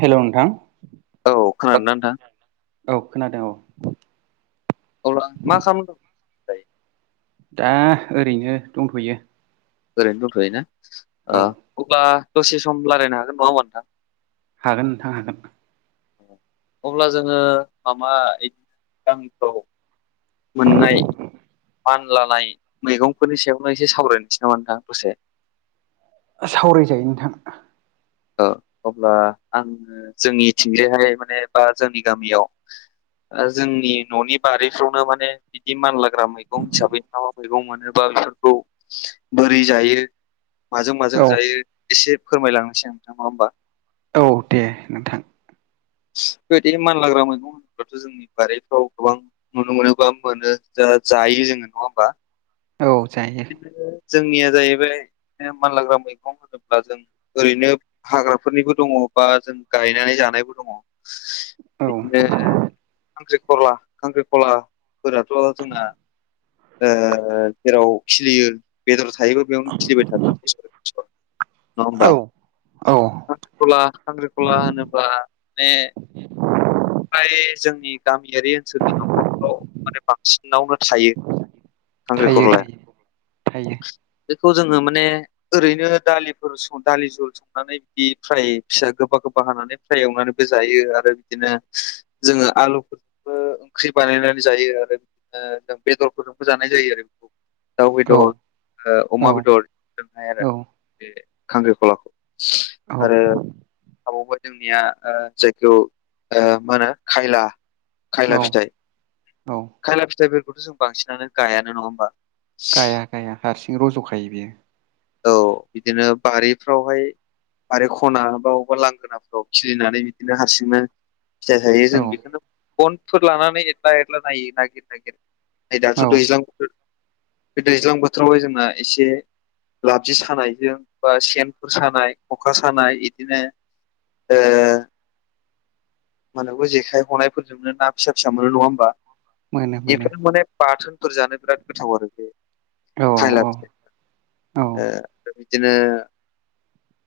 हेल' नोंथां औ खोनादों दा नोंथां? औ खोनादों औ। औ मा खालाम दा ओरैनो दंथ'यो ओरैनो दंथ'यो ना औ ओ अब्ला दसे सम रायलायनो हागोन नङा होमा नोंथां। हागोन नोंथां हागोन। अब्ला जोङो माबा बिदि गामिफ्राव मोननाय मानलानाय मैगंफोरनि सायावलाय एसे सावरायनोसै नोंथां दसे। सावरायजायो नोंथां। ओ अब्ला आङो जोंनि थंजायहाय माने बा जोंनि गामियाव ओ जोंनि न'नि बारिफ्रावनो माने बिदि मानला होग्रा मैगं हिसाबै म मा मैगं मोनोबा बेफोरखौ बोरै जायो माजों माजों औ जायो एसे फोरमायलांनोसै नोंथां नंङा होमबा औ दे नोंथां बेबायदि मानलाग्रा मैगंफथ' जोंनि बारिफ्राव गोबां नुनो मोनोबा मोनो जा जायो जोङो नङा होमबा। औ जायो बिदिनो जोंनिया जाहैबाय मानलाग्रा मैगं होनोब्ला जों ओरैनो हाग्राफोरनिबो दङ बा जों गायनानै जानायबो दङ। बिदिनो औ खांख्रिखला खांख्रिखला फोराथ' जोंना ओ जेराव खिलियो बेदर थायोबो बेयावनो खिलिबाय थागोन बोसोर बोसोर नङा होमबा औ औ खख्रिखला खांख्रिख'ला होनोब्ला माने ओमफ्राय जोंनि गामियारि जोंनि न'खरफ्राव माने बांसिनावनो थायो थायो खांख्रिखरलाया थायो थायो बेखौ जोङो माने ओरैनो दालिफोर स दालि जल स संनानै बिदि फ्राय फिसा गोबा गोबा हानानै फ्राय एवनानैबो जायो आरो बिदिनो जोङो आलुफोर ओ ओंख्रि बानायनानै जायो आरो बिदिनो बेदरफोरजोंबो जानाय जायो आरो दाव औ बेदर ओ औ अमा बेदरजोंहाय आरो औ बे खांख्रिखलाखौ औ आरो थाबावबा जोंनिया जायखौ ओ मा होनो खायला औ खायला फिथाइ औ खायला फिथाइफोरखौथ' जों बांसिनानो गायानो नङा होमबा गाया गाया हारसिं रज'खायो बियो। औ बिदिनो बारिफ्रावहाय बारि खना बा अबेबा लांगोनाफोराव खिलिनानै बिदिनो हारसिंनो फिथाइ थायो जों औ बेखौनो गनफोर लानानै एदला एदला नायो नागिर नागिर नै औ दाथ' दैज्लां बोथोर बे दैज्लां बोथोरावहाय जोंना एसे लाबजि सानायजों बा सेनफोर सानाय खखा सानाय इदिनो ओ [unintelligible] जेखाइ हनायफोरजोंनो ना फिसा फिसा मोनो नङा होमबा? मोनो मोनो बेफोरो माने बाथोनफोर जानो बिराद गोथाव आरो बे औ औ खायला औ ओ [inaudible] बिदिनो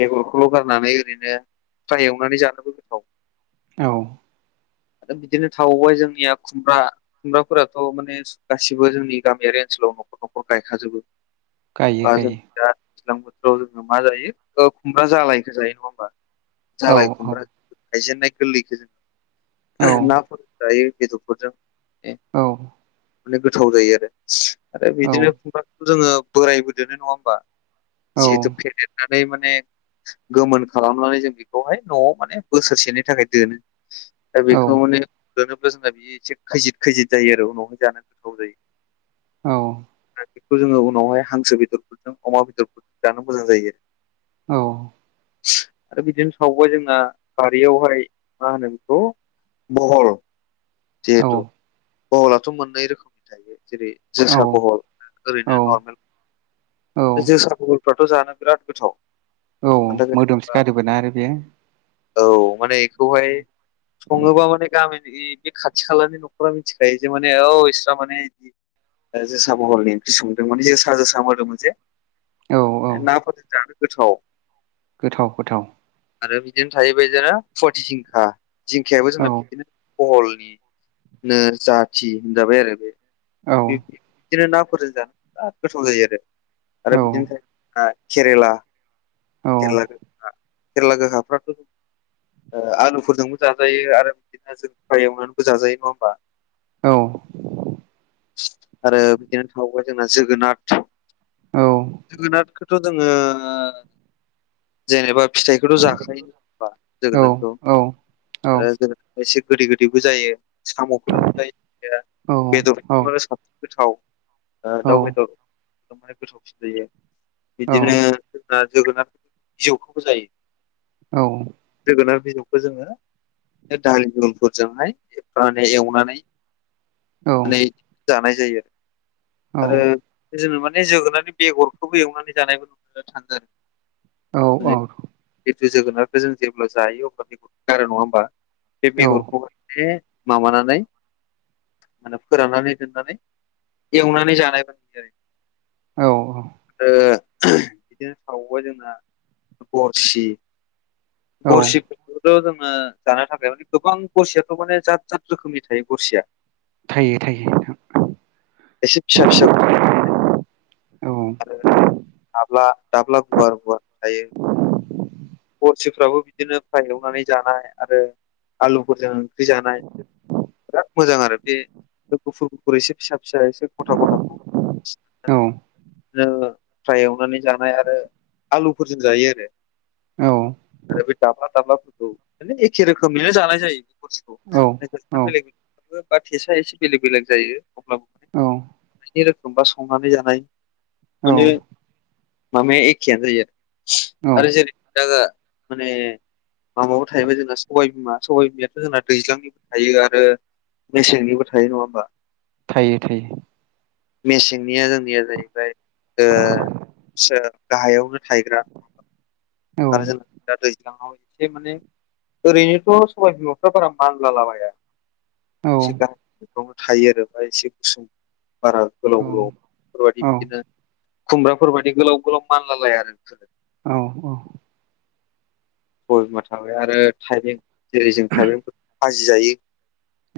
बेगरखौल' गारनानै ओरैनो फ्राय एवनानै जानोबो गोथाव। औ बिदिनो थाबावबाय जोंनिया खुमब्रा। खुमब्राफोराथ' माने गासिबो जोंनि गामियारि ओनसोलाव न'खर न'खर गायखाजोबो। गायो बा जों गायो दा दैज्लां बोथोराव जोङो मा जायो खुमब्रा जालायखो जायो नङा होमबा? जालाय औ औ खुमब्रा गायजेन्नाय गोरलैखो औ जों नाफोरजों जायो बेदरफोरजों। औ माने गोथाव जायो आरो आरो बिदिनो [inaudible] जोङो बोरायबो [inaudible] नङा होमबा? औ जिहेथु फेदेरनानै माने गोमोन खालामनानै जों बेखौहाय न'आव माने बोसोरसेनि थाखाय दोनो। दा बेखौ माने लोनोब्ला जोंना बेयो एसे खैजिद खैजिद जायो आरो उनावहाय जानो गोथाव जायो। औ आरो बेखौ जोङो उनावहाय हांसो बेदरफोरजों अमा बेदरफोरजों जानो मोजां जायो। औ आरो बिदिनो सावबाय जोंना बारियावहाय मा होनो बेखौ बहल औ जिहेथु बहलाथ' मोननै रोखोमनि थायो जेरै औ जोसा बहल औ ओरैनो नर्मेल औ जोसा बहलफ्राथ' जानो बिराद गोथाव। औ मानि मोदोमसो थाखाय गारोबोना आरो बेयो। औ माने बेखौहाय सङोबा माने गामिनि बे खाथि खालानि न'खरा मिथिखायो जे माने अ इस्रा माने बिदि ओ जोसा बहलनि ओंख्रि संदों माने जोसा जोसा जे औ औ नाफोरजों जानो गोथाव। गोथाव गोथाव। आरो बिदिनो थायोबाय [inaudible] फुवाटि जिंखा जिंखायाबो औ जोंना बिदिनो बहलनिनो जाथि होनजाबाय आरो बे। औ बिदिनो नाफोरजों जानो बिराद गोथाव जायो आरो आरो बिदिनो [inaudible] केरेला औ खेरला [inaudible] खेरला गोखाफ्राथ' ओ आलुफोरजोंबो जाजायो आरो बिदिनो जों [inaudible] एवनानैबो जाजायो नङा होमबा? औ आरो बिदिनो थाबावबाय जोंना जोगोनार औ जोगोनार थ' जोङो जेनेबा फिथाइखौथ' जाखायो होनबा औ जोगोनारखौ। औ औ आरो जों एसे गोदै गोदैबो जायो। साम'फोरजोंबो जायो [unintelligible] बेदर साबसिन गोथाव ओ औ दाउ बेदर [unintelligible] गोथावसिन जायो बिदिनो ओ जोगोनार बिजौखौबो जायो। औ जोगोनार बिजौखौ जोङो दालि जहलफोरजोंहाय [unintelligible] एवनानै नै जानाय जायो इरो। आरो जोङो माने जोगोनारनि बेगरखौबो एवनानै जानायबो नुनो थाङो। औ माने औ जिथु जोगोनारखौ जों जेब्ला जायो अब्ला बेगर गारो नङा होमबा बे बेगरखौ माने माबानानै मानो फोराननानै दोननानै एवनानै जानाय [unintelligible] औ औ ओ बिदिनो थाबावबाय जोंना गरसि। गरसिफोरखौथ' जोङो जानो थाखाय माने गोबां गरसियाथ' माने जात जाद रोखोमनि थायो गरसिया। थायो थायो एसे फिसा फिसा औ आरो दाब्ला दाब्ला गुवार गुवारबो थायो। गरसिफ्राबो बिदिनो फ्राय एवनानै जानाय आरो आलुफोरजों ख्रि जानाय बिराद मोजां आरो बे बे गुफुर गुफुर एसे फिसा फिसा एसे गथा गथाखौ [unintelligible] फ्राय एवनानै जानाय आरो आलुफोरजों जायो आरो। औ आरो बे दाब्ला दाबलाफोरखौ म एखे रोखोमनिनो जानाय जायो औ गरसिखौ औ [unintelligible] बो बा थेसा एसे बेलेग बेलेग जायो अब्लाबो [unintelligible] औ जानायनि रोखोम बा संनानै जानाय माने माबाया एखेयानो जायो औ आरो [unintelligible] माने माबाबो थायैबाय जोंना सबबाय बिमा सबाय बिमायाथ' जोंना दैज्लांनिबो थायो आरो मेसेंनिबो थायो नङा होमबा? थायो थायो मेसेंनिया जोंनिया जाहैबाय ओ फिसा गाहायावनो थायग्रा आरो जोंना दा दैज्लाङाव एसे माने ओरैनोथ' सबाइ बिमाफ्रा बारा मानलालाबाया। औ एसे गाहायफ्रावनो थायो आरो बा [unintelligible] एसे गुसुं बारा गोलाव औ गोलाव फोरबायादि औ बिदिनो खुमब्राफोरबादि गोलाव गोलाव मानलालाया आरो बिसोरो। औ औ सबाय बिमा थाबाय आरो थाइबें जेरै जों थाइबेंफोर फाजि जायो।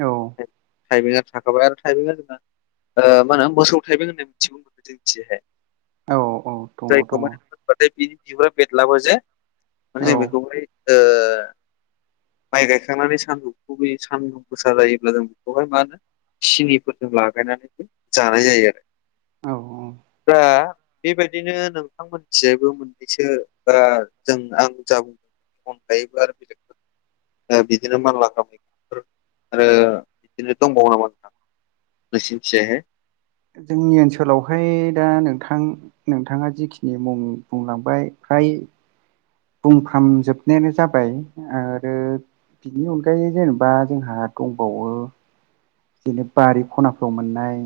औ थाइबेंआ थाखाबाय आरो थाइबेंआ जोंना ओ मा होनो मोसौ थाइबें होननानै मिथिगौ बेखौ जोंनिथिंजायहाय। औ औ दङ जायखौ दङ मानि मोनबाथाय बिनि बिगुरा बेरलाबो जे औ माने जों बे ओ माइ गायखांनानै सानदुंखो बै सानदुं गोसा जायोब्ला जों बेखौहाय मा होनो सिनिफोरजों लागायनानै जानाय जायो आरो। औ औ दा बेबायदिनो नोंथां मोनथिंजायबो मोननैसो ओ जों आं जा बुं खन थायोबा [unintelligible] ओ बिदिनो मानलाग्रा मैगंफोर आरो बिदिनो दंबावो नामा नोंथां? नोंसिनथिंजाय जोंनि ओनसोलावहाय दा नोंथां नोंथाङा जिखिनि मुं बुंलांबाय फ्राय बुंफ्राम जोबनायानो जाबाय आरो बिनि अनगायै जेनेबा जोंहा दंबावो बिदिनो बारि खनाफ्राव मोननाय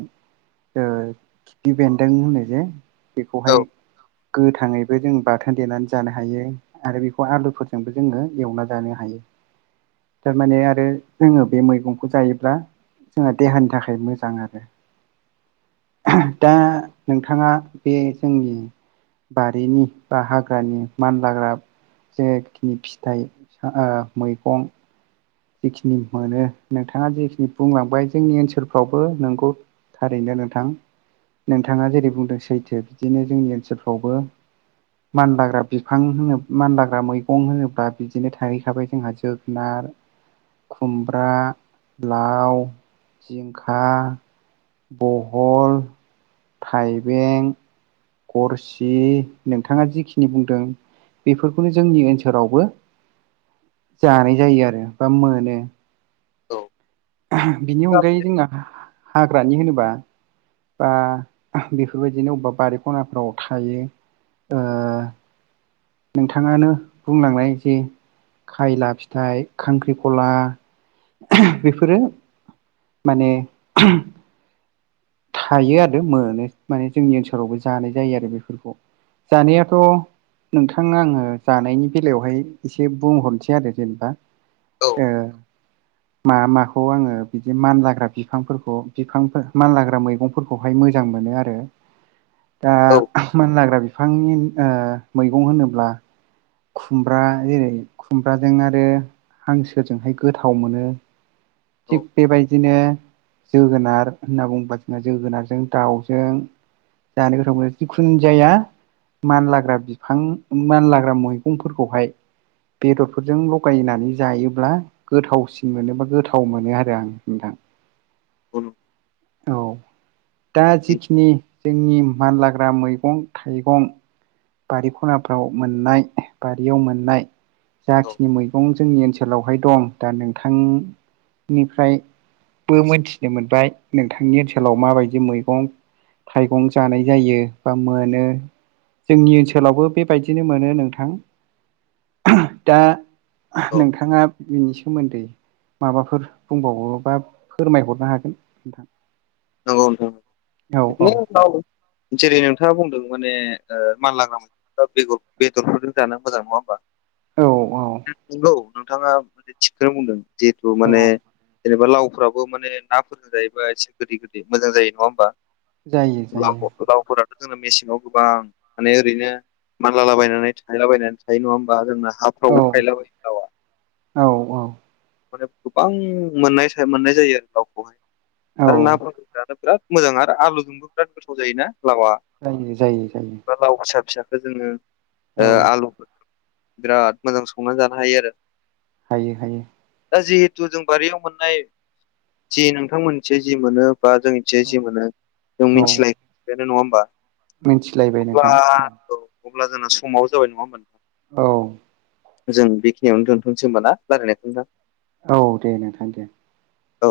ओ खिफि बेन्दों होनो जे औ बेखौहाय गोथाङैबो जों बाथोन देनानै जानो हायो। आरो बेखौ आलुफोरजोंबो जोङो एवना जानो हायो। थारमाने आरो जोङो बे मैगंखौ जायोब्ला जोंहा देहानि थाखाय मोजां आरो दा नोंथाङा बे जोंनि बारिनि बा हाग्रानि मानलाग्रा जेखिनि फिथाइ मैगं जखिनि मोनो नोंथाङा जेखिनि बुंलांबाय जोंनि ओनसोलफ्रावबो नोंगौ थारैनो नोंथां नोंथाङा जेरै बुंदों सैथो बिदिनो जोंनि ओनसोलफ्रावबो मानलाग्रा बिफां होन मानलाग्रा मैगं होनोब्ला बिदिनो थाहैखाबाय जोंहा जोगोनार खुमब्रा लाव जिंखा बहल थाइबें गरसि नोंथाङा जिखिनि बुंदों बेफोरखौनो जोंनि ओनसोलावबो जानाय जायो आरो बा मोनो द बिनि अनगायै जोंहा हाग्रानि होनोबा बा बेफोरबायदिनो अबेबा बारि खनाफ्राव थायो नोंथाङानो बुंलांनाय जे खायला फिथाइ खांख्रिखला बेफोरो माने थायो आरो मोनो माने जोंनि ओनसोलावबो जानाय जायो आरो बेफोरखौ जानायाथ' नोंथांनो आङो जानायनि बेलायावहाय एसे बुंहरनोसै आरो जेनेबा ओ मा माखौ आङो बिदि मानलाग्रा बिफांफोरखौ बिफां मानलाग्रा मैगंफोरखौहाय मोजां मोनो आरो दा औ मानला बिफांनि ओ मैगं होनोब्ला खुमब्रा जेरै खुमब्राजों आरो हांसोरजोंहाय गोथाव मोनो औ थिग बेबायदिनो जोगोनार होनना बुंबा ज जोगोनारजों दाउजों जानो गोथाव जिखुन जाया मानलाग्रा बिफां मानलाग्रा मैगंफोरखौहाय बेदरफोरजों लगायनानै जायोब्ला गोथावसिन मोनो बा गोथाव मोनो आरो आं नोंथां उल औ दा जिखिनि जोंनि मानलाग्रा मैगं थाइगं बारि खनाफ्राव मोननाय बारियाव मोननाय जाखिनि मैगं जोंनि ओनसोलाव हटेलावहाय दं दा नोंथांनिफ्रायबो मोनथिनो मोनबाय नोंथां आंनि ओनसोलाव माबायदि मैगं थाइगं जानाय जायो बा मोनो जोंनि ओनसोलावबो बेबायदिनो मोनो नोंथां दा नोंथाङा बिनि सोमोन्दै माबाफोर बुंबावोबा फोरमायहरनो हागोन नोंथां नंगौ नोंथां औ औ बिदिनो जेरै नोंथाङा बुंदों माने ओ मानलाग्रा दा बे बेदरफोरजों जानो मोजां नङा होमबा औ औ नंगौ नोंथाङासे थिगखौनो बुंदों जिहेथु माने औ जेनेबा लावफ्राबो माने नाफोरजोंजायोबा एसे गोदै गोदै मोजां जायो नङा होमबा जायो जायो ल लावफोरा जोंना मेसिनाव गोबां माने ओरैनो मानलालाबायनानै थायलाबायनानै थायो नङा होमबा जोंना औ हाफ्राव थायलाबायो लावआ औ औ माने गोबां मोननाय मोननाय जायो आरो लावखौहाय औ आरो नाफोरस' बिराद मोजां आरो आलुजोंबो बिराद गोथाव जायोना लावा जायो जायो जायो लाव फिसा फिसखौो जोङो औ आलु बिराद मोजां संनानै जानो हायो आरो हायो हायो। दा जिहेथु जों बारियाव मोननाय जि नोंथांमोनसे जि मोनो बा जोंनिथिं जि मोनो जों औ मिथिनाय बेनो नङा होमबा? मिथिलायबाय अब्ला नोंथां। औ अब्ला जोंना समाबो जाबाय नङा होनबा। औ जों बेखिनियावनो दोनथ'सै होनबाना रायलायनायखौ नोंथां। औ दे नोंथां दे। औ।